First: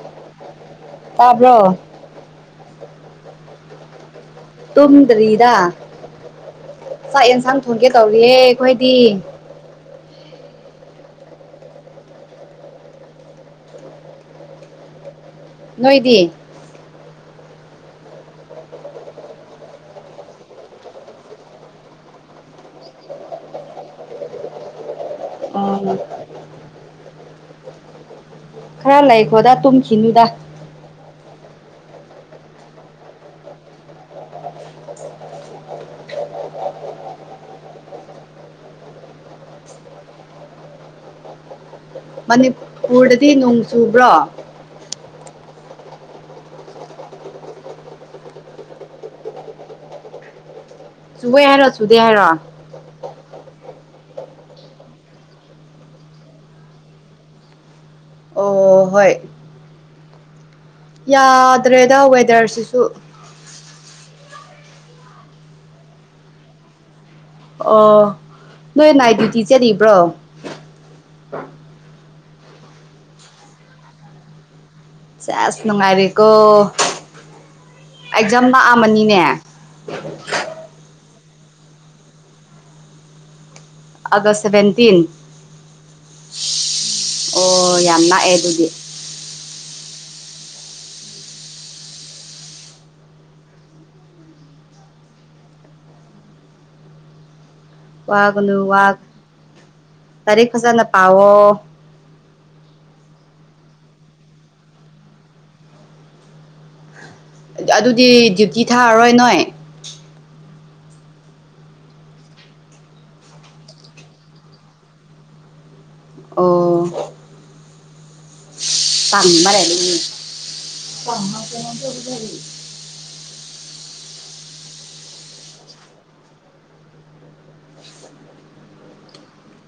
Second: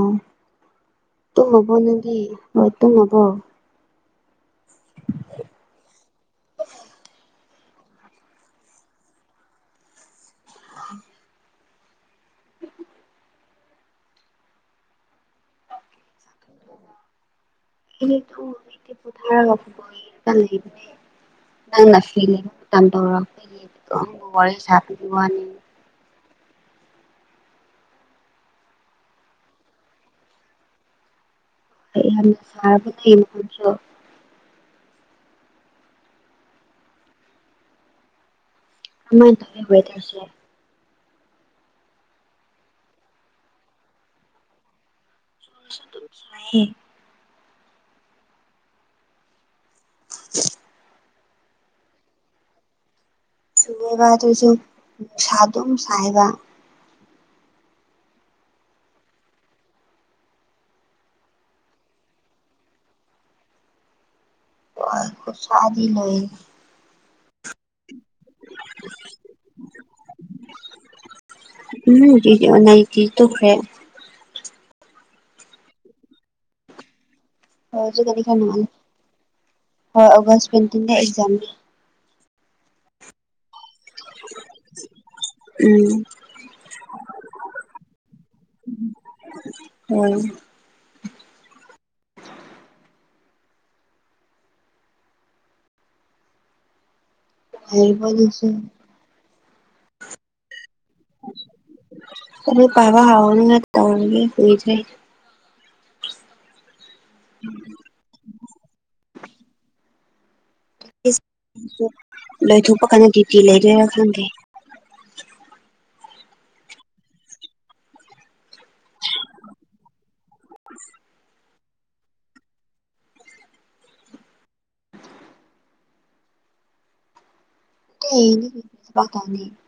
ꯎꯝ ꯇꯨꯝꯃꯕꯣ ꯇꯥꯕ꯭ꯔꯣ ꯅꯪꯗꯤ ꯍꯣꯏ ꯇꯨꯝꯃꯕꯣ ꯇꯨꯝꯗ꯭ꯔꯤꯗ ꯆꯥꯛ ꯌꯦꯟꯁꯥꯡ ꯊꯣꯡꯒꯦ ꯇꯧꯔꯤꯌꯦ ꯑꯩꯈꯣꯏꯗꯤ ꯅꯣꯏꯗꯤ [unintelligible] ꯍꯧꯖꯤꯛꯇꯤ ꯄꯣꯊꯔꯒ ꯐꯨꯠꯕꯣꯜ ꯌꯦꯡꯉꯥꯒ ꯂꯩꯕꯅꯦ ꯅꯪꯅ ꯐꯤ ꯂꯩꯕ ꯃꯇꯝ ꯇꯧꯔꯄ ꯌꯦꯕꯗꯣ ꯍꯪꯕ ꯋꯥꯔꯤ ꯁꯥꯕꯒꯤ ꯋꯥꯅꯦ ꯑꯣ ꯈꯔ ꯂꯩꯈꯣꯗ ꯇꯨꯝꯈꯤꯅꯨꯗ ꯑꯩ ꯌꯥꯝꯅ ꯁꯥꯕ ꯂꯩ ꯃꯐꯝꯁꯨ ꯀꯃꯥꯏꯟ ꯇꯧꯅꯤ ꯑꯣꯏ ꯋꯦꯊꯔꯁꯦ ꯃꯅꯤꯄꯨꯔꯗꯗꯤ ꯅꯣꯡ ꯆꯨꯕ꯭ꯔꯣ [unintelligible] [unintelligible] ꯆꯨꯋꯦ ꯍꯥꯏꯔꯣ ꯆꯨꯗꯦ ꯍꯥꯏꯔꯣ ꯆꯨꯋꯦꯕ ꯑꯗꯨꯁꯨ ꯅꯨꯡꯁꯥ ꯑꯗꯨꯝ ꯁꯥꯏꯕ ꯑꯣ ꯍꯣꯏ ꯌꯥꯗ꯭ꯔꯦꯗ ꯋꯦꯗꯔꯁꯤꯁꯨ ꯑꯣꯏ ꯈꯨꯁꯥꯗꯤ ꯂꯣꯏꯌꯦ ꯑꯣ ꯅꯣꯏ ꯅꯥꯏ ꯗ꯭ꯌꯨꯇꯤ ꯆꯠꯔꯤꯕ꯭ꯔꯣ ꯎꯝ ꯅꯨꯡꯇꯤꯒꯤ ꯅꯥꯏꯗꯤ ꯇꯣꯈ꯭ꯔꯦ ꯁꯦꯁ ꯅꯨꯡꯉꯥꯏꯔꯤꯀꯣ ꯍꯣꯏ ꯍꯧꯖꯤꯛꯀꯗꯤ ꯈꯔ ꯑꯦꯛꯖꯥꯝ ꯅꯥꯛꯑꯝꯃꯅꯤꯅꯦ [unintelligible] ꯗꯥ ꯑꯦꯛꯖꯥꯝ ꯅꯦ ꯑꯥꯒꯁ ꯁꯚꯦꯟꯇꯤꯟ ꯎꯝ ꯑꯣ ꯌꯥꯝ ꯅꯥꯛꯑꯦ ꯑꯗꯨꯗꯤ ꯍꯣꯏ ꯅꯨꯡꯉꯥꯏꯔꯤꯕꯣ ꯅꯪꯁꯨ ꯋꯥꯒꯅꯨ ꯋꯥꯒ ꯂꯥꯔꯤꯛ ꯐꯖꯅ ꯄꯑꯣ [unintelligible] ꯄꯕ ꯍꯥꯥꯎꯅꯤꯅ ꯇꯧꯔꯤꯌꯦ ꯍꯧꯖꯤꯛꯁꯦ ꯑꯗꯨꯗꯤ ꯗ꯭ꯌꯨꯇꯤ ꯊꯥꯔꯔꯣꯏ ꯅꯣꯏ ꯂꯩꯊꯣꯛꯄ ꯀꯥꯟꯅꯗꯦ ꯇꯤ ꯂꯩꯒꯦꯔꯥ ꯈꯪꯗꯦ ꯑꯣ [unintelligible] [unintelligible]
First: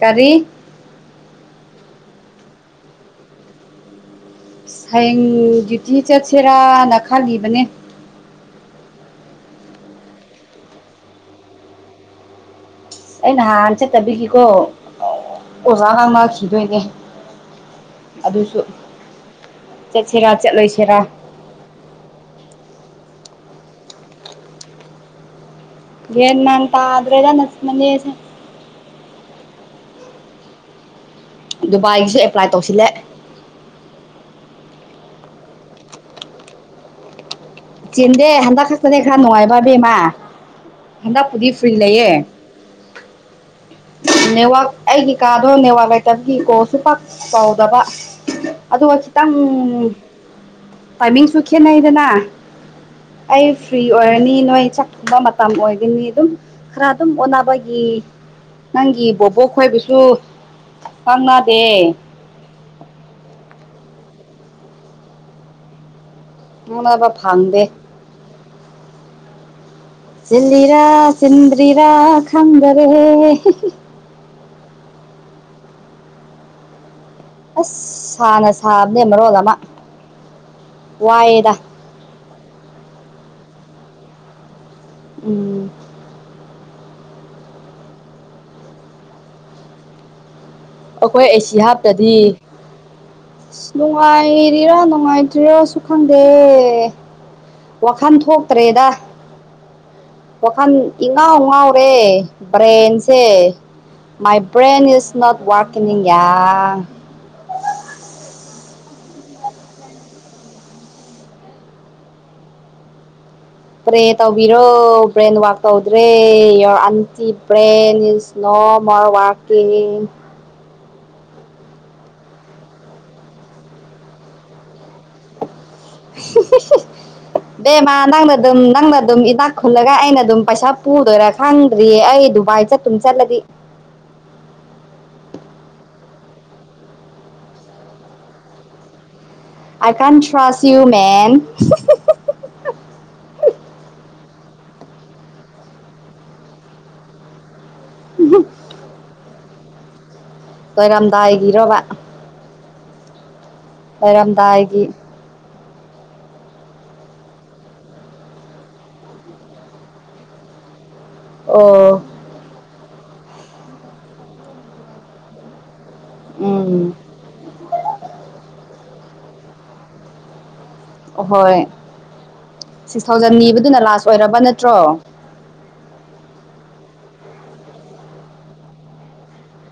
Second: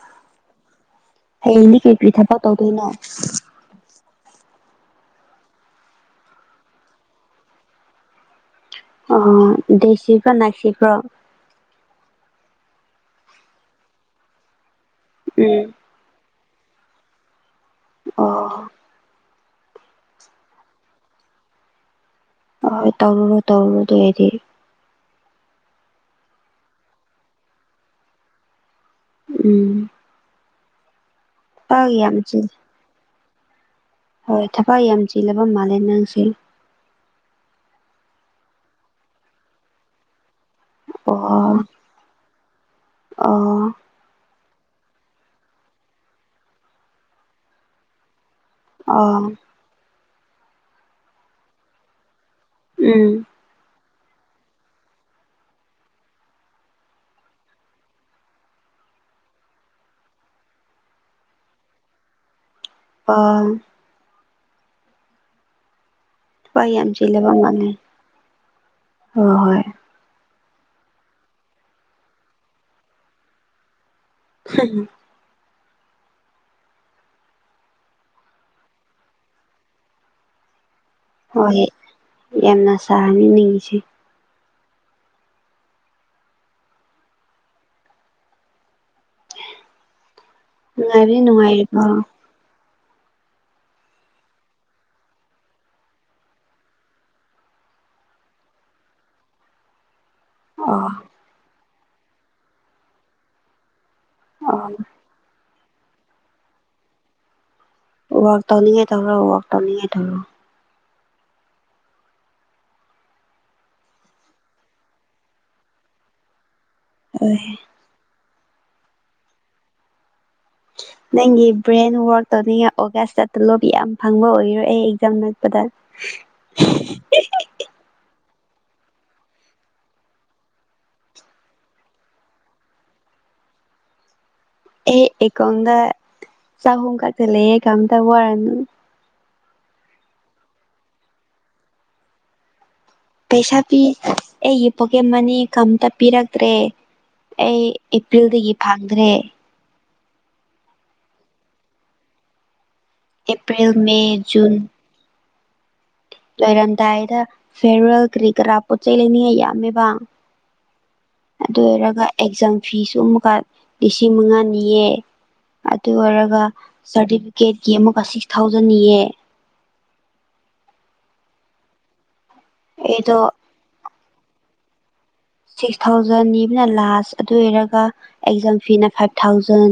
ꯀꯔꯤ ꯍꯌꯦꯡꯗꯤ ꯀꯩ ꯀꯔꯤ ꯊꯕꯛ ꯇꯧꯗꯣꯏꯅꯣ ꯍꯌꯦꯡ ꯗ꯭ꯌꯨꯇꯤ ꯆꯠꯁꯤꯔꯥꯅ ꯈꯜꯂꯤꯕꯅꯦ ꯑꯥ ꯗꯦ ꯁꯤꯞꯀꯥ ꯅꯥꯏꯠ ꯁꯤꯞꯀꯥ ꯑꯩ ꯅꯍꯥꯟ ꯆꯠꯇꯕꯤꯒꯤꯀꯣ ꯎꯝ ꯋꯥ ꯉꯥꯡꯅꯈꯤꯗꯣꯏꯅꯦ ꯑꯗꯨꯁꯨ ꯑꯣ ꯆꯠꯁꯤꯔꯥ ꯆꯠꯂꯣꯏꯁꯤꯔꯥ ꯍꯣꯏ ꯍꯣꯏ ꯇꯧꯔꯨꯔꯣ ꯇꯧꯔꯨꯔꯣ ꯑꯗꯨ ꯑꯣꯏꯗꯤ ꯃꯦꯟ ꯃꯥꯟ ꯇꯥꯗꯨ꯭ꯔꯦꯗ ꯅꯥꯅꯦ ꯁꯤ ꯎꯝ ꯊꯕꯛ ꯌꯥꯝ ꯗꯨꯕꯥꯏꯒꯤꯁꯨ ꯆꯤꯜ ꯑꯦꯄ꯭ꯂꯥꯏ ꯇꯧꯁꯤꯜꯂꯦ ꯍꯣꯏ ꯊꯕꯛ ꯌꯥꯝ ꯆꯤꯜꯂꯕ ꯃꯥꯜꯂꯦ ꯅꯪꯁꯦ ꯆꯦꯟꯗꯦ ꯍꯟꯗ ꯈꯥꯁꯇꯅꯦ ꯈꯔ ꯅꯨꯡꯉꯥꯏꯕꯕꯃ ꯍꯟꯗ ꯐꯨꯗꯤ ꯐꯨꯔꯤ ꯂꯩꯌꯦ ꯑ ꯅꯦꯋꯥꯥꯛ ꯑꯩꯒꯤ ꯀꯥꯗꯣ ꯅꯦꯋꯥꯥꯛ ꯂꯩꯇꯕꯒꯤ ꯀꯣ ꯁꯨ ꯄꯥꯛ ꯀꯥꯎꯗꯕ ꯑꯗꯨꯒ ꯑꯣ ꯈꯤꯇꯪ ꯇꯥꯏꯃꯤꯡꯁꯨ ꯈꯦꯠꯅꯩꯗꯅ ꯎꯝ ꯑꯩ ꯐ꯭ꯔꯤ ꯑꯣꯏꯔꯅꯤ ꯅꯣꯏ ꯆꯠꯕ ꯃꯇꯝ ꯑꯣꯏꯒꯅꯤ ꯑꯗꯨꯝ ꯈꯔ ꯑꯗꯨꯝ ꯑꯣꯅꯕꯒꯤ ꯅꯪꯒꯤ ꯕꯣꯕꯣꯛ ꯈꯣꯏꯕꯨꯁꯨ ꯐꯉꯗꯦ ꯑꯥ [unintelligible] ꯋꯥꯏ ꯌꯥꯝ ꯉꯥꯡꯅꯕ ꯆꯤꯜꯂꯕ ꯐꯪꯗꯦ ꯃꯥꯜꯂꯦ ꯍꯣꯏ ꯍꯣꯏ ꯆꯤꯜꯂꯤꯔꯥ ꯆꯤꯟꯗꯔꯤꯔꯥ ꯈꯪꯗ ꯔꯦ ꯍꯝ [unintelligible] ꯑꯁ ꯁꯥꯅ ꯁꯥꯕꯅꯦ ꯃꯔꯣꯜ ꯑꯃ ꯋꯥꯏꯑꯦꯗ ꯍꯣꯏ ꯌꯥꯝꯅ ꯁꯥꯍꯅꯤꯡ ꯅꯤꯡꯉꯤꯁꯦ ꯎꯝ ꯅꯨꯡꯉꯥꯏꯕꯗꯤ ꯑꯩꯈꯣꯏ ꯑꯦꯁꯤ ꯅꯨꯡꯉꯥꯏꯔꯤꯕꯣ ꯍꯥꯞꯇꯗꯤ ꯑꯁ ꯅꯨꯡꯉꯥꯏꯔꯤꯔꯥ ꯅꯨꯡꯉꯥꯏꯇ꯭ꯔꯤꯔꯥꯁꯨ ꯈꯪꯗꯦ ꯋꯥꯈꯜ ꯊꯣꯛꯇ꯭ꯔꯦꯗ ꯋꯥꯈꯜ ꯑꯣ ꯏꯉꯥꯎ ꯉꯥꯎꯔꯦ ꯕ꯭ꯔꯦꯟꯁꯦ ꯃꯥꯏ ꯑꯣ ꯕ꯭ꯔꯦꯟ ꯏꯁ ꯅꯥꯎꯠ ꯋꯥꯀꯤꯅꯤꯡ ꯌꯥ ꯋꯥꯔꯛ ꯇꯧꯅꯤꯡꯉꯦ ꯇꯧꯔꯣ ꯋꯥꯔꯥꯛ ꯇꯧꯅꯤꯡꯉꯦ ꯇꯧꯔꯣ ꯄ꯭ꯔꯦ ꯇꯧꯕꯤꯔꯣ ꯕ꯭ꯔꯦꯟ ꯋꯥꯔꯛ ꯇꯧꯗ꯭ꯔꯦ your entire brain is no more working ꯅꯪꯒꯤ ꯕ꯭ꯔꯦꯟ ꯋꯥꯔꯛ ꯇꯧꯅꯤꯡꯉ ꯑꯣꯒꯁꯇ ꯇꯂꯣꯞ ꯌꯥꯝ ꯐꯪꯕ ꯑꯣꯏꯔꯣ ꯑꯩ ꯑꯦꯛꯖꯥꯝ ꯅꯛꯄꯗ [unintelligible] ꯕꯦꯝꯃ ꯅꯪꯅ ꯑꯗꯨꯝ ꯅꯪꯅ ꯑꯗꯨꯝ ꯏꯅꯥꯛ ꯈꯨꯜꯂꯒ ꯑꯩꯅ ꯑꯗꯨꯝ ꯄꯩꯁꯥ ꯄꯨꯗꯣꯏꯔꯥ ꯈꯪꯗ꯭ꯔꯤꯌꯦ ꯑꯩ ꯗꯨꯕꯥꯏ ꯆꯠ ꯁꯨꯝ ꯆꯠꯂꯗꯤ ꯑꯩ ꯑꯦꯀꯣꯎꯟꯗ ꯆꯍꯨꯝ ꯈꯛꯇ ꯂꯩꯌꯦ ꯀꯩꯝꯇ ꯋꯥꯔꯨꯅꯨ ꯑꯥꯏ ꯀꯥꯟ ꯊ꯭ꯔꯁ ꯌꯨ ꯃꯦꯟ ꯄꯩꯁꯥ ꯄꯤ ꯑꯩꯒꯤ ꯄꯣꯀꯦꯠ ꯃꯅꯤ ꯀꯝꯇ ꯄꯤꯔꯛꯇ꯭ꯔꯦ ꯑꯩ ꯑꯦꯄ꯭ꯔꯤꯜꯗꯒꯤ ꯐꯡꯗ꯭ꯔꯦ ꯂꯣꯏꯔꯝꯗꯥꯏꯒꯤꯔꯣꯕ ꯑꯦꯄ꯭ꯔꯤꯜ ꯃꯦ ꯖꯨꯟ ꯂꯣꯏꯔꯝꯗꯥꯏꯗ ꯐꯤꯌꯦꯔꯋꯦꯜ ꯀꯔꯤ ꯀꯔꯥ ꯄꯣꯠ ꯆꯩ ꯂꯩꯅꯤꯡꯉꯥꯏ ꯌꯥꯝꯃꯦꯕ ꯑꯗꯨ ꯑꯣꯏꯔꯒ ꯑꯦꯛꯖꯥꯝ ꯐꯤꯁꯨ ꯑꯃꯨꯛꯀ ꯂꯤꯁꯤꯡ ꯃꯉꯥꯅꯤꯌꯦ ꯑꯗꯨ ꯑꯣꯏꯔꯒ ꯁꯥꯔꯇꯤꯐꯤꯀꯦꯠꯀꯤ ꯑꯃꯨꯛꯀ ꯁꯤꯛꯁ ꯊꯥꯎꯖꯟꯅꯤꯌꯦ ꯑꯍꯣꯏ ꯁꯤꯛꯁ ꯑꯩꯗꯣ ꯊꯥꯎꯖꯟ ꯅꯤꯕꯗꯨꯅ ꯂꯥꯁ ꯑꯣꯏꯔꯕ ꯅꯠꯇ꯭ꯔꯣ ꯁꯤꯛꯁ ꯊꯥꯎꯖꯟ ꯅꯤꯕꯅ ꯂꯥꯁ ꯑꯗꯨ ꯑꯣꯏꯔꯒ ꯑꯦꯛꯖꯥꯝ ꯐꯤꯅ ꯐꯥꯏꯚ ꯊꯥꯎꯖꯟ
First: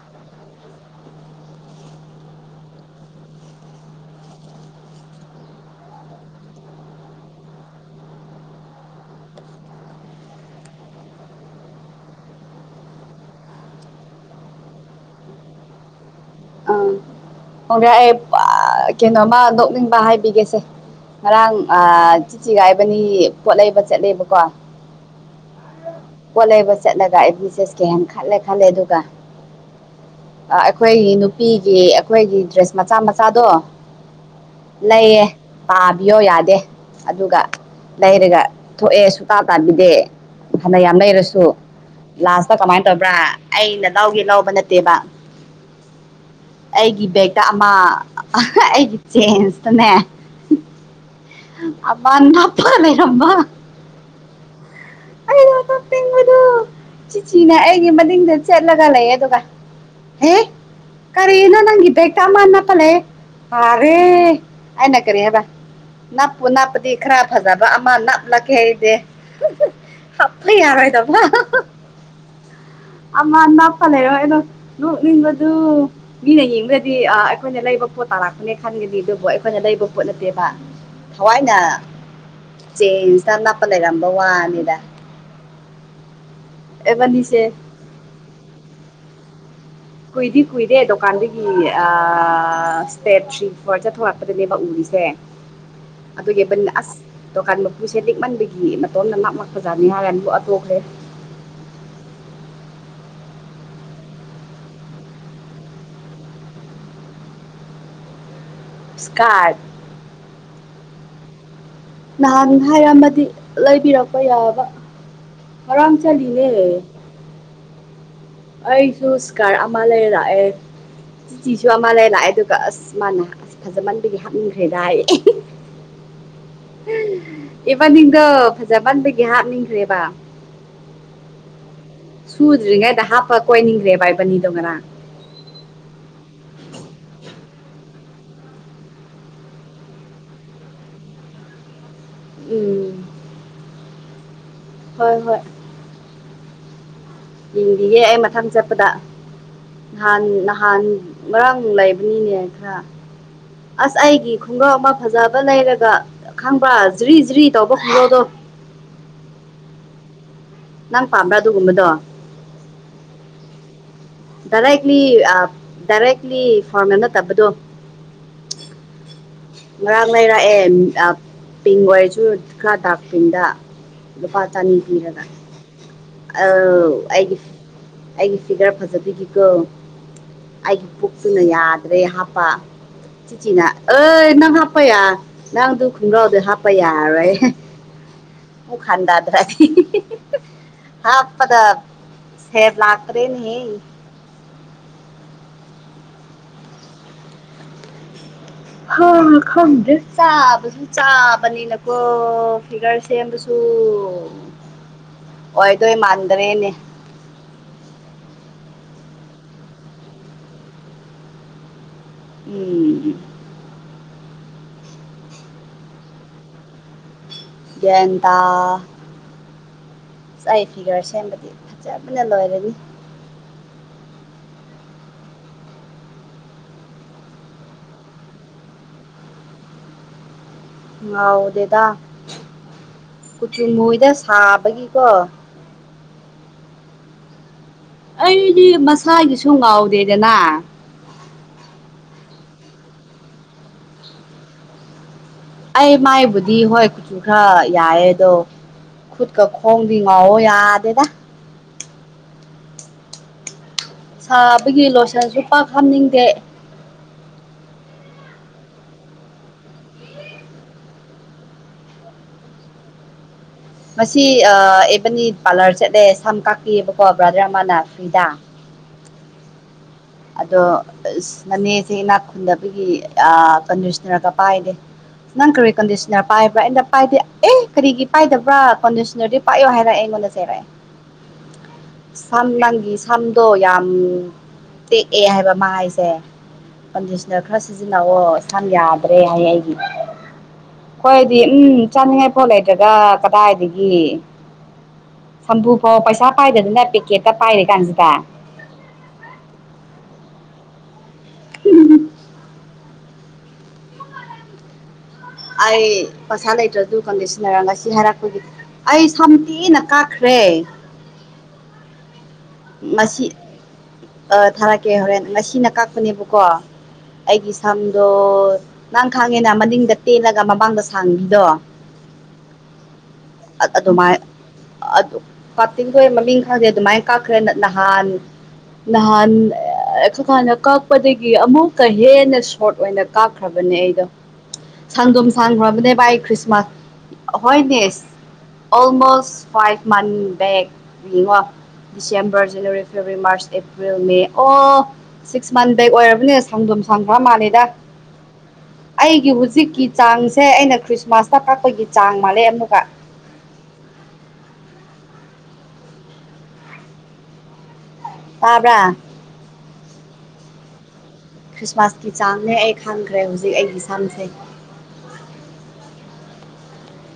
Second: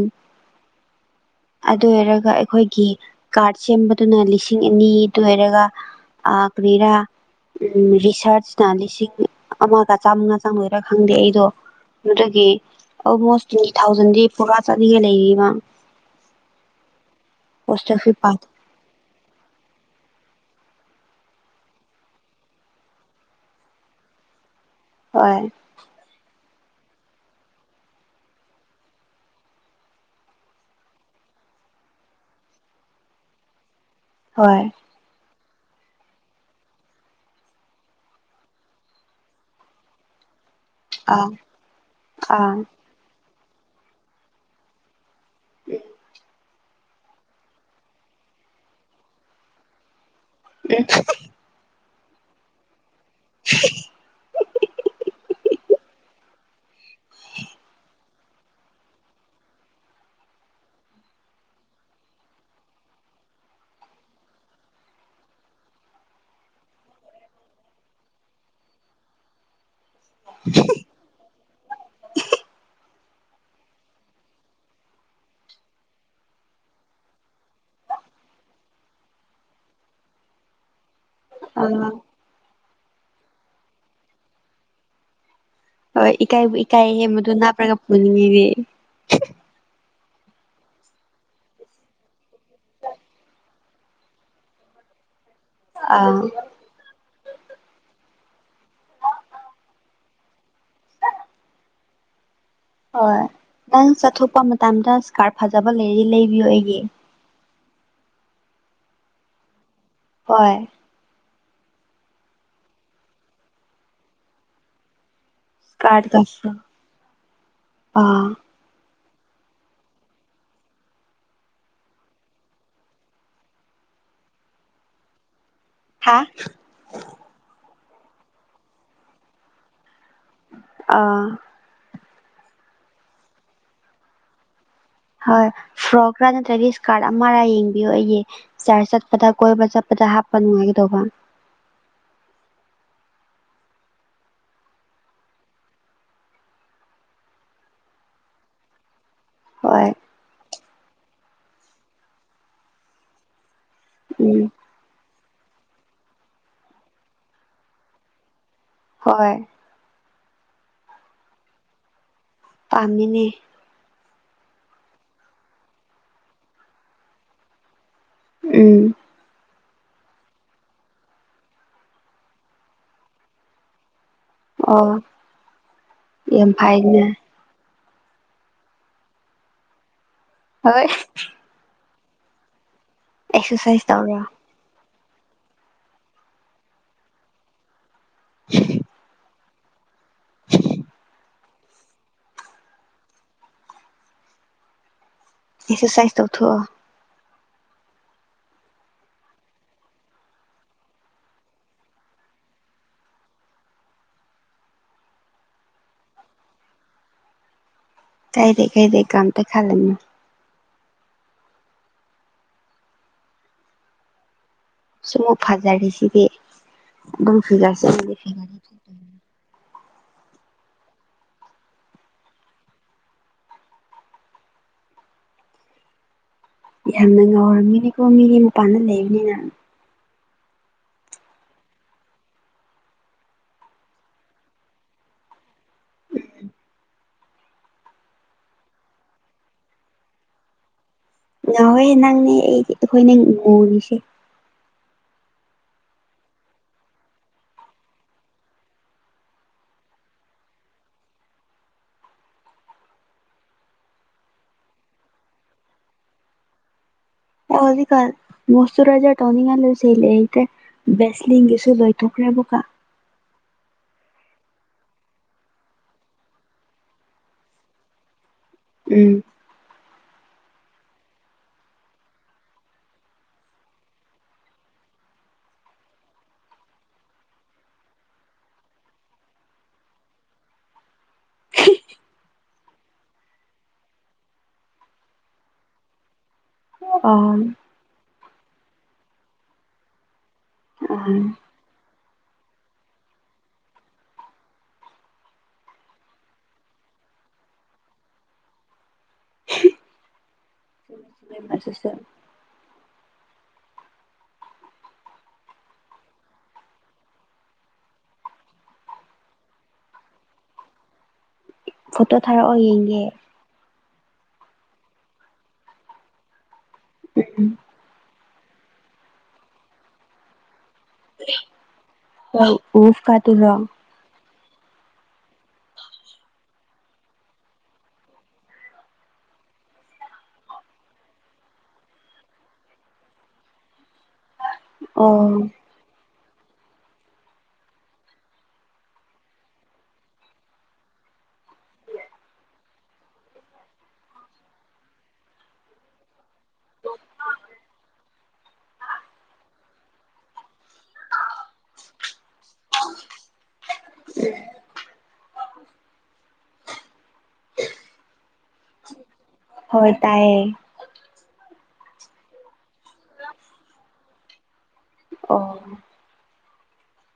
ꯑꯗꯨ ꯑꯣꯏꯔꯒ ꯑꯩꯈꯣꯏꯒꯤ ꯀꯥꯔꯗ ꯁꯦꯝꯕꯗꯨꯅ ꯂꯤꯁꯤꯡ ꯑꯅꯤ ꯑꯗꯨ ꯑꯣꯏꯔꯒ ꯑ ꯀꯔꯤꯔꯥ ꯎꯝ ꯔꯤꯁꯥꯔꯁꯅ ꯂꯤꯁꯤꯡ ꯑꯃꯒ ꯆꯥꯝꯃꯉꯥ ꯆꯥꯝꯃꯣꯏꯔꯥ ꯈꯪꯗꯦ ꯑꯩꯗꯣ ꯑꯗꯨꯗꯒꯤ ꯑꯣꯜꯃꯣꯁ ꯇ꯭ꯋꯦꯟꯇꯤ ꯊꯥꯎꯖꯟꯗꯤ ꯄꯨꯔꯥ ꯆꯠꯂꯤꯉ ꯂꯩꯃ ꯑꯥ ꯑꯣꯗ ꯍꯣꯁꯇꯦꯜ ꯑꯩ ꯐꯤ ꯄꯥ ꯀꯩꯅꯣꯃ ꯅꯣꯛꯅꯤꯡꯕ ꯍꯥꯏꯕꯤꯒꯦꯁꯦ ꯉꯔꯥꯡ ꯆꯤꯆꯤꯒꯥꯏꯕꯅꯤ ꯄꯣꯠ ꯂꯩꯕ ꯆꯠꯂꯦꯕꯀꯣ ꯍꯣꯏ ꯄꯣꯠ ꯂꯩꯕ ꯆꯠꯂꯒ ꯑꯦꯕꯤꯁꯦꯁ ꯀ ꯍ ꯈꯜꯂꯦ ꯈꯜꯂꯦ ꯑꯗꯨꯒ ꯑꯩꯈꯣꯏꯒꯤ ꯅꯨꯄꯤꯒꯤ ꯑꯩꯈꯣꯏꯒꯤ ꯗ꯭ꯔꯦꯁ ꯃꯆꯥ ꯃꯆꯥꯗꯣ ꯍꯣꯏ ꯂꯩꯌꯦ ꯄꯥꯕꯤꯌꯣ ꯌꯥꯗꯦ ꯑꯗꯨꯒ ꯂꯩꯔꯒ ꯊꯣꯛꯑꯦ ꯁꯨꯄꯥ ꯄꯥꯕꯤꯗꯦ ꯐꯥꯅ ꯌꯥꯝ ꯑꯥ ꯂꯩꯔꯁꯨ ꯑꯥ ꯂꯥꯁꯇ ꯀꯃꯥꯏꯅ ꯇꯧꯕ꯭ꯔꯥ ꯑꯩꯅ ꯂꯧꯒꯦ ꯂꯧꯕ ꯅꯠꯇꯦꯕ ꯎꯝ ꯑꯩꯒꯤ ꯕꯦꯛꯇ ꯑꯃ ꯑꯩꯒꯤ ꯆꯦꯟꯁꯇꯅꯦ ꯎ [unintelligible] ꯑꯄꯥꯟ ꯊꯣꯄ ꯂꯩꯔꯝꯕ ꯇꯤꯡꯕꯗꯨ ꯆꯤꯆꯤꯅ ꯑꯩꯒꯤ ꯃꯅꯤꯡꯗ ꯆꯠꯂꯒ ꯂꯩꯌꯦ ꯑꯗꯨꯒ ꯍꯦ [unintelligible] ꯀꯔꯤꯅꯣ ꯅꯪꯒꯤ ꯕꯦꯛꯇ ꯑꯃꯥ ꯅꯞꯄ ꯂꯩꯔꯦ ꯃꯥꯔꯦ ꯑꯩꯅ ꯀꯔꯤ ꯍꯥꯏꯕ ꯅꯞꯄꯨ ꯅꯞꯄꯗꯤ ꯈꯔꯥ ꯐꯖꯕ ꯑꯃ ꯅꯞꯂꯛꯈꯦ ꯍꯥꯏꯗꯦ ꯐ ꯌꯥꯔ ꯑꯣꯏꯗꯕ ꯑꯃꯅ ꯐꯂꯦ ꯑꯣꯏꯅ [unintelligible] ꯅꯣꯛꯅꯤꯡꯕꯗꯨ ꯃꯤꯅ ꯌꯦꯡꯕꯗꯗꯤ ꯑ ꯑꯩꯈꯣꯏꯅ ꯂꯩꯕ ꯄꯣꯠ ꯇꯥꯔꯛꯄꯅꯦ ꯈꯟꯒꯅꯤ ꯑꯗꯨꯕꯨ ꯑꯩꯈꯣꯏꯅ ꯂꯩꯕ ꯄꯣꯠ ꯅꯠꯇꯦꯕ ꯍ ꯊꯋꯥꯏꯅ ꯆꯦꯟꯁꯤꯇ ꯅꯅꯥꯞꯄ ꯂꯩꯔꯝꯕ ꯋꯥꯅꯤꯗ ꯍꯣꯏ ꯏꯀꯥꯏ ꯏꯀꯥꯏ ꯍꯦꯕꯗꯨ ꯏꯕꯥꯅꯤꯁꯦ ꯅꯥꯞꯄ꯭ꯔꯒ ꯄꯨꯅꯤꯡꯉꯤꯗꯤ ꯀꯨꯏꯗꯤ ꯀꯨꯏꯗꯦ ꯗꯨꯀꯥꯟꯗꯒꯤ ꯑ ꯁ꯭ꯇꯦꯠ ꯊ꯭ꯔꯤ ꯐ꯭ꯂꯣꯔ ꯆꯠꯊꯣꯔꯛꯄꯗꯅꯦꯕ ꯎꯔꯤꯁꯦ ꯎꯝ ꯑꯗꯨꯒꯤꯕꯅꯤ ꯑꯁ ꯗꯨꯀꯥꯟ ꯃꯄꯨꯁꯦ ꯂꯤꯛꯃꯟꯕꯒꯤ ꯃꯇꯣꯝꯅ ꯉꯥꯛ ꯉꯛꯄꯖꯥꯠꯅꯤ ꯍꯥꯏꯔꯥꯟꯕꯨ ꯍꯥꯊꯣꯛꯈ꯭ꯔꯦ ꯍꯣꯏ ꯅꯪ ꯆꯠꯊꯣꯛꯄ ꯃꯇꯝꯗ ꯏꯁꯀꯥꯔ ꯐꯖꯕ ꯂꯩꯔꯤ ꯂꯩꯕꯤꯌꯣ ꯑꯩꯒꯤ ꯁꯀꯥꯔꯠ ꯍꯣꯏ ꯅꯍꯥꯟ ꯍꯥꯏꯔꯝꯃꯗꯤ ꯂꯩꯕꯤꯔꯝꯕ ꯌꯥꯕ ꯉꯔꯥꯡ ꯀꯥꯗꯁꯨ ꯆꯠꯂꯤꯅꯦ ꯑꯥ ꯑꯩꯁꯨ ꯁꯀꯥꯔ ꯑꯃ ꯂꯩꯔ ꯂꯛꯑꯦ ꯆꯤꯁꯨ ꯑꯃ ꯂꯩ ꯂꯥꯛꯑꯦ ꯑꯗꯨꯒ ꯑꯁ ꯃꯥꯅ ꯑꯁ ꯐꯖꯃꯟꯕꯒꯤ ꯍꯥꯞꯅꯤꯡꯟꯗ꯭ꯔꯦꯗ ꯍꯥꯏꯌꯦ ꯍꯥꯥ ꯏꯕꯥꯅꯤꯡꯗꯣ ꯐꯖ ꯃꯟꯕꯒꯤ ꯍꯥꯞꯅꯤꯡꯗ꯭ꯔꯦꯕ ꯑꯥ ꯁꯨꯗ꯭ꯔꯤꯉꯩꯗ ꯍꯥꯞꯄ ꯀꯣꯏꯅꯤꯡꯗ꯭ꯔꯦ ꯕꯥꯏꯕꯅꯤꯗꯣ ꯉꯔꯥꯡ ꯍꯣꯏ ꯐ꯭ꯔꯣꯛꯔꯥ ꯅꯠꯇ꯭ꯔꯗꯤ ꯏꯁꯀꯥꯔꯠ ꯑꯃꯔꯥ ꯌꯦꯡꯕꯤꯌꯣ ꯑꯩꯒꯤ ꯆꯔ ꯆꯠꯄꯗ ꯀꯣꯏꯕ ꯆꯠꯄꯗ ꯍꯥꯞꯄ ꯅꯨꯡꯉꯥꯏꯒꯗꯧꯕ ꯎꯝ ꯍꯣꯏ ꯍꯣꯏ ꯏꯤꯡꯕꯤꯒꯦ ꯑꯩ ꯃꯊꯪ ꯆꯠꯄꯗ ꯍꯣꯏ ꯅꯍꯥꯟ ꯅꯍꯥꯟ ꯃꯔꯥꯡ ꯂꯩꯕꯅꯤꯅꯦ ꯈꯔ ꯑꯁ ꯑꯩꯒꯤ ꯎꯝ ꯈꯨꯡꯒ꯭ꯔꯥꯎ ꯑꯃ ꯐꯖꯕ ꯂꯩꯔꯒ ꯈꯪꯕ꯭ꯔꯥ ꯖ꯭ꯔꯤ ꯖ꯭ꯔꯤ ꯇꯧꯕ ꯈꯨꯡꯒ꯭ꯔꯥꯎꯗꯣ ꯍꯣꯏ ꯅꯪ ꯄꯥꯝꯕ꯭ꯔꯥ ꯑꯗꯨꯒꯨꯝꯕꯗꯣ ꯄꯥꯝꯃꯤꯅꯦ ꯗꯏꯔꯦꯛꯂꯤ ꯑ ꯗꯏꯔꯂꯤ ꯐꯔꯃꯦꯟ ꯑꯦꯅꯠꯇꯕꯗꯣ ꯎꯝ ꯉꯔꯥꯡ ꯂꯩꯔꯛꯑꯦ ꯄꯤꯡ ꯑꯣꯏꯔꯁꯨ ꯈꯔ ꯗꯥꯛ ꯄꯤꯡꯗ ꯂꯨꯄꯥ ꯆꯅꯤ ꯑꯣ ꯄꯤꯔꯒ ꯌꯥꯝ ꯐꯩꯅꯦ ꯑꯧ ꯑꯩꯒꯤ ꯑꯩꯒꯤ ꯐꯤꯒꯔ ꯐꯖꯕꯤꯒꯤꯀꯣ ꯍꯣꯏ ꯑꯩꯒꯤ ꯄꯨꯛꯇꯨꯅ ꯌꯥꯗ꯭ꯔꯦ ꯍꯥꯞꯄ ꯆꯤꯊꯤꯅ ꯑꯦꯛꯁꯔꯁꯥꯏꯁ ꯇꯧꯔꯣ ꯑꯦ ꯅꯪ ꯍꯥꯞꯄꯌꯥ ꯅꯪꯗꯨ ꯈꯣꯡꯒ꯭ꯔꯥꯎꯗ ꯍꯥꯞꯄ ꯌꯥꯔꯣꯏ ꯄꯨꯛ ꯍꯟꯗꯗ꯭ꯔꯗꯤ ꯍꯥꯞꯄꯗ ꯁꯦꯞ ꯂꯥꯛꯇ꯭ꯔꯦꯅꯦꯍꯦ ꯑꯦꯛꯁꯔꯁꯥꯏꯁ ꯇꯧ ꯊꯣꯛꯑꯣ ꯍꯥ ꯈꯪꯗꯦ ꯆꯥꯕꯁꯨ ꯆꯥꯕꯅꯤꯅꯀꯣ ꯐꯤꯒꯔ ꯁꯦꯝꯕꯁꯨ ꯑꯣꯏꯗꯣ ꯃꯥꯟꯗ꯭ꯔꯦꯅꯦ ꯀꯥꯏꯗꯦ ꯀꯩꯥꯏꯗꯦ ꯀꯩꯝꯗ ꯈꯟꯂꯨꯅꯨ ꯎꯝ ꯁꯨꯝꯃꯨꯛ ꯐꯖꯥꯔꯤꯁꯤꯗꯤ ꯒ꯭ꯌꯥꯟ ꯇꯥ ꯑꯁ ꯐꯤꯒꯔ ꯁꯦꯝꯕꯗꯤ ꯐꯖꯕꯅ ꯂꯣꯏꯔꯅꯤ ꯌꯥꯝꯅ ꯉꯥꯎꯔꯝꯃꯤꯅꯤꯀꯣ ꯃꯤꯗꯤ ꯃꯄꯥꯟꯗ ꯂꯩꯕꯅꯤꯅ ꯉꯥꯎꯗꯦꯗꯥ ꯀꯨꯆꯨ ꯃꯨꯏꯗ ꯁꯥꯕꯒꯤꯀꯣ ꯑꯩꯗꯤ ꯃꯁꯥꯒꯤꯁꯨ ꯉꯥꯎꯗꯦꯗꯅ ꯉꯧꯑꯦ ꯅꯪꯗꯤ ꯑꯩꯗꯤ ꯑꯩꯈꯣꯏꯅꯦ ꯃꯨꯔꯤꯁꯦ ꯑꯩ ꯃꯥꯏꯕꯨꯗꯤ ꯍꯣꯏ ꯀꯨꯆꯨ ꯈꯔ ꯌꯥꯑꯦ ꯑꯗꯣ ꯈꯨꯠꯀ ꯈꯣꯡꯗꯤ ꯉꯥꯎꯑꯣ ꯌꯥꯗꯦꯗ ꯁꯥꯕꯒꯤ ꯂꯣꯁꯟꯁꯨ ꯄꯥꯛ ꯍꯥꯞꯅꯤꯡꯗꯦ ꯑꯣ ꯍꯧꯖꯤꯛꯀꯥꯟ ꯃꯣꯏꯁꯨꯔꯥꯏꯖꯔ ꯇꯧꯅꯤꯉꯥꯏ ꯁꯨ ꯂꯩꯇꯦ ꯚꯦꯁꯤꯂꯤꯟꯒꯤꯁꯨ ꯂꯣꯏꯊꯣꯛꯈ꯭ꯔꯦ ꯑꯃꯨꯛꯀꯥ ꯉꯁꯤ ꯑ ꯏꯕꯥꯅꯤ ꯄꯥꯔꯂꯔ ꯆꯠꯂꯦ ꯁꯝ ꯀꯥꯄꯤꯌꯦꯕꯀꯣ ꯕ꯭ꯔꯥꯗꯔ ꯑꯃꯅ ꯐ꯭ꯔꯤꯗꯥ ꯎꯝ ꯑꯗꯣ ꯑꯁ ꯃꯅꯦꯁꯦ ꯏꯅꯥꯛ ꯈꯨꯟꯗꯕꯒꯤ ꯑ ꯀꯟꯗꯤꯁꯅꯔꯒ ꯄꯥꯏꯗꯦ ꯅꯪ ꯀꯔꯤ ꯀꯟꯗꯤꯁꯅꯔ ꯄꯥꯏꯕ꯭ꯔꯥ ꯑꯩꯅ ꯄꯥꯏꯗꯦ ꯑꯦ ꯀꯔꯤꯒꯤ ꯄꯥꯏꯗꯕ꯭ꯔꯥ ꯀꯟꯗꯤꯁꯅꯔꯗꯤ ꯄꯥꯏꯌꯣ ꯍꯥꯏꯔ ꯑꯩꯉꯣꯟꯗ ꯆꯩꯔꯛꯑꯦ [inaudible] ꯁꯝ ꯅꯪꯒꯤ ꯁꯝꯗꯣ ꯌꯥꯝ ꯇꯦꯛꯑꯦ ꯍꯥꯏꯕ ꯃꯥ ꯍꯥꯏꯁꯦ ꯑꯥ ꯀꯟꯗꯤꯁꯅꯔ ꯈꯔ ꯁꯤꯖꯤꯟꯅꯑꯣ ꯁꯝ ꯌꯥꯗ꯭ꯔꯦ ꯍꯥꯏ ꯑꯩꯒꯤ ꯑꯥ ꯈꯣꯏꯗꯤ ꯎꯝ ꯆꯥꯅꯤꯡꯉꯥꯏ ꯄꯥꯎꯠ ꯂꯩꯇ꯭ꯔꯒ ꯀꯗꯥꯏꯗꯒꯤ ꯁꯝꯄꯨꯐꯥꯎ ꯄꯩꯁꯥ ꯄꯥꯏꯗꯗꯅ ꯄꯦꯀꯦꯠꯇ ꯄꯥꯏꯔꯤ ꯀꯥꯟꯁꯤꯗ [unintelligible] ꯑꯩ ꯄꯩꯁꯥ ꯂꯩꯇ꯭ꯔꯁꯨ ꯀꯟꯗꯤꯁꯤꯟꯅꯔꯒ ꯉꯁꯤ ꯍꯥꯏꯔꯛꯄꯒꯤ ꯑꯩ ꯁꯝꯇꯦꯟꯅ ꯀꯛꯈ꯭ꯔꯦ ꯐꯣꯇꯣ ꯊꯥꯔꯛꯑꯣ ꯌꯦꯡ ꯉꯁꯤ ꯑ ꯊꯥꯔꯛꯀꯦ ꯍꯣꯔꯦꯟ ꯉꯁꯤꯅ ꯀꯥꯛꯄꯅꯦꯕꯀꯣ ꯑꯩꯒꯤ ꯎꯝ ꯁꯝꯗꯣ ꯅꯪ ꯈꯥꯡꯉꯦꯅ ꯃꯅꯤꯡꯗ ꯇꯦꯜꯂꯒ ꯃꯃꯥꯡꯗ ꯁꯥꯡꯕꯤꯗꯣ [unintelligible] ꯑꯗꯨꯃꯥꯏ ꯑꯗꯨ ꯀꯥꯇꯤꯡꯈꯣꯏ ꯃꯃꯤꯡ ꯈꯪꯗꯦ ꯑꯗꯨꯃꯥꯏꯅ ꯀꯥꯛꯈ꯭ꯔꯦ ꯅꯍꯥꯟ ꯅꯍꯥꯟ [unintelligible] ꯀꯥꯛꯗꯒꯤ ꯑꯃꯨꯛꯀ ꯍꯦꯟꯅ ꯁꯣꯔꯠ ꯑꯣꯏꯅ ꯀꯥꯈ꯭ꯔꯕꯅꯦ ꯑꯩꯗꯣ ꯁꯪꯗꯣꯝ ꯑꯣ ꯁꯥꯡꯈ꯭ꯔꯕꯅꯦ ꯚꯥꯏ ꯈ꯭ꯔꯤꯁꯃꯥꯁ ꯍꯣꯏꯅꯦꯁ almost five month back December January February March April May ꯑꯣ ꯁꯤꯛꯁ ꯃꯟ ꯕꯦꯛ ꯑꯣꯏꯔꯕꯅꯦ ꯁꯪꯗꯣꯝ ꯁꯥꯡ ꯈꯔ ꯃꯥꯜꯂꯦꯗ ꯑꯩꯒꯤ ꯍꯨꯖꯤꯛꯀꯤ ꯆꯥꯡꯁꯦ ꯑꯩꯅ ꯈ꯭ꯔꯤꯁꯃꯥꯁꯇ ꯀꯥꯛꯄꯒꯤ ꯆꯥꯡ ꯃꯥꯜꯂꯦ ꯑꯃꯨꯛꯀ ꯇꯥꯕ꯭ꯔ ꯍꯣꯏ ꯇꯥꯏꯌꯦ ꯈ꯭ꯔꯤꯁꯃꯥꯁꯀꯤ ꯆꯥꯡꯅꯦ ꯑꯩ ꯈꯪꯈ꯭ꯔꯦ ꯍꯧꯖꯤꯛ ꯑꯩꯒꯤ ꯁꯝꯁꯦ ꯑꯣ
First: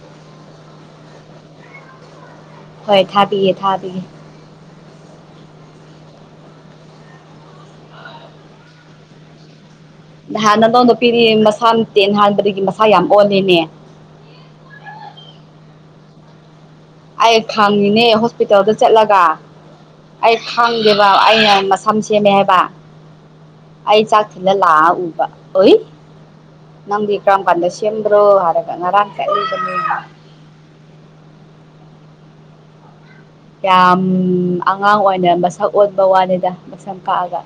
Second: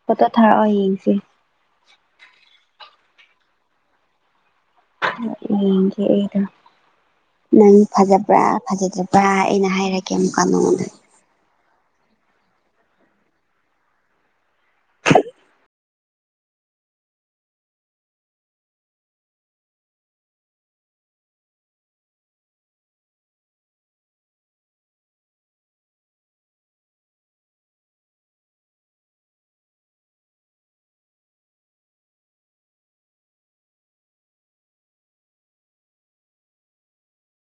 ꯄꯠꯇꯣ ꯊꯥꯔꯛꯑꯣ ꯌꯦꯡꯁꯦ ꯍꯣꯏ ꯊꯥꯕꯤꯌꯦ ꯊꯥꯕꯤꯌꯦ ꯌꯦꯡꯒꯦ ꯑꯩꯗꯣ ꯅꯪ ꯐꯖꯕ꯭ꯔꯥ ꯐꯖꯗꯕ꯭ꯔꯥ ꯑꯩꯅ ꯍꯥꯏꯔꯒꯦ ꯅꯍꯥꯟ ꯅꯪꯗ ꯄꯤꯔꯤ ꯃꯁꯥ ꯇꯦꯟ ꯍꯥꯟꯕꯗꯒꯤ ꯃꯁꯥ ꯌꯥꯝ ꯑꯣꯂꯦꯅꯦ ꯑꯩ ꯈꯥꯡꯉꯤꯅꯦ ꯍꯣꯁꯄꯤꯇꯥꯜꯗ ꯆꯠꯂꯒ ꯑꯩ ꯈꯥꯡꯗꯦꯕ ꯑꯩꯅ ꯃꯁꯝ ꯁꯦꯝꯃꯦ ꯍꯥꯏꯕ ꯑꯩ ꯆꯥꯛ ꯊꯂ ꯂꯥ ꯎꯕ ꯑꯣꯏ ꯅꯝꯕ ꯀꯝꯄꯥꯟꯗ ꯁꯤꯕ꯭ꯔꯣ ꯍꯥꯏꯔꯒ ꯑꯔꯥꯡꯝ ꯀꯥꯏ ꯌꯥꯝ ꯑꯉꯥꯡ ꯑꯣꯏꯅ ꯃꯁꯛ ꯑꯣꯟꯕ ꯋꯥꯅꯤꯗ ꯃꯁꯛ ꯀꯛꯑꯒ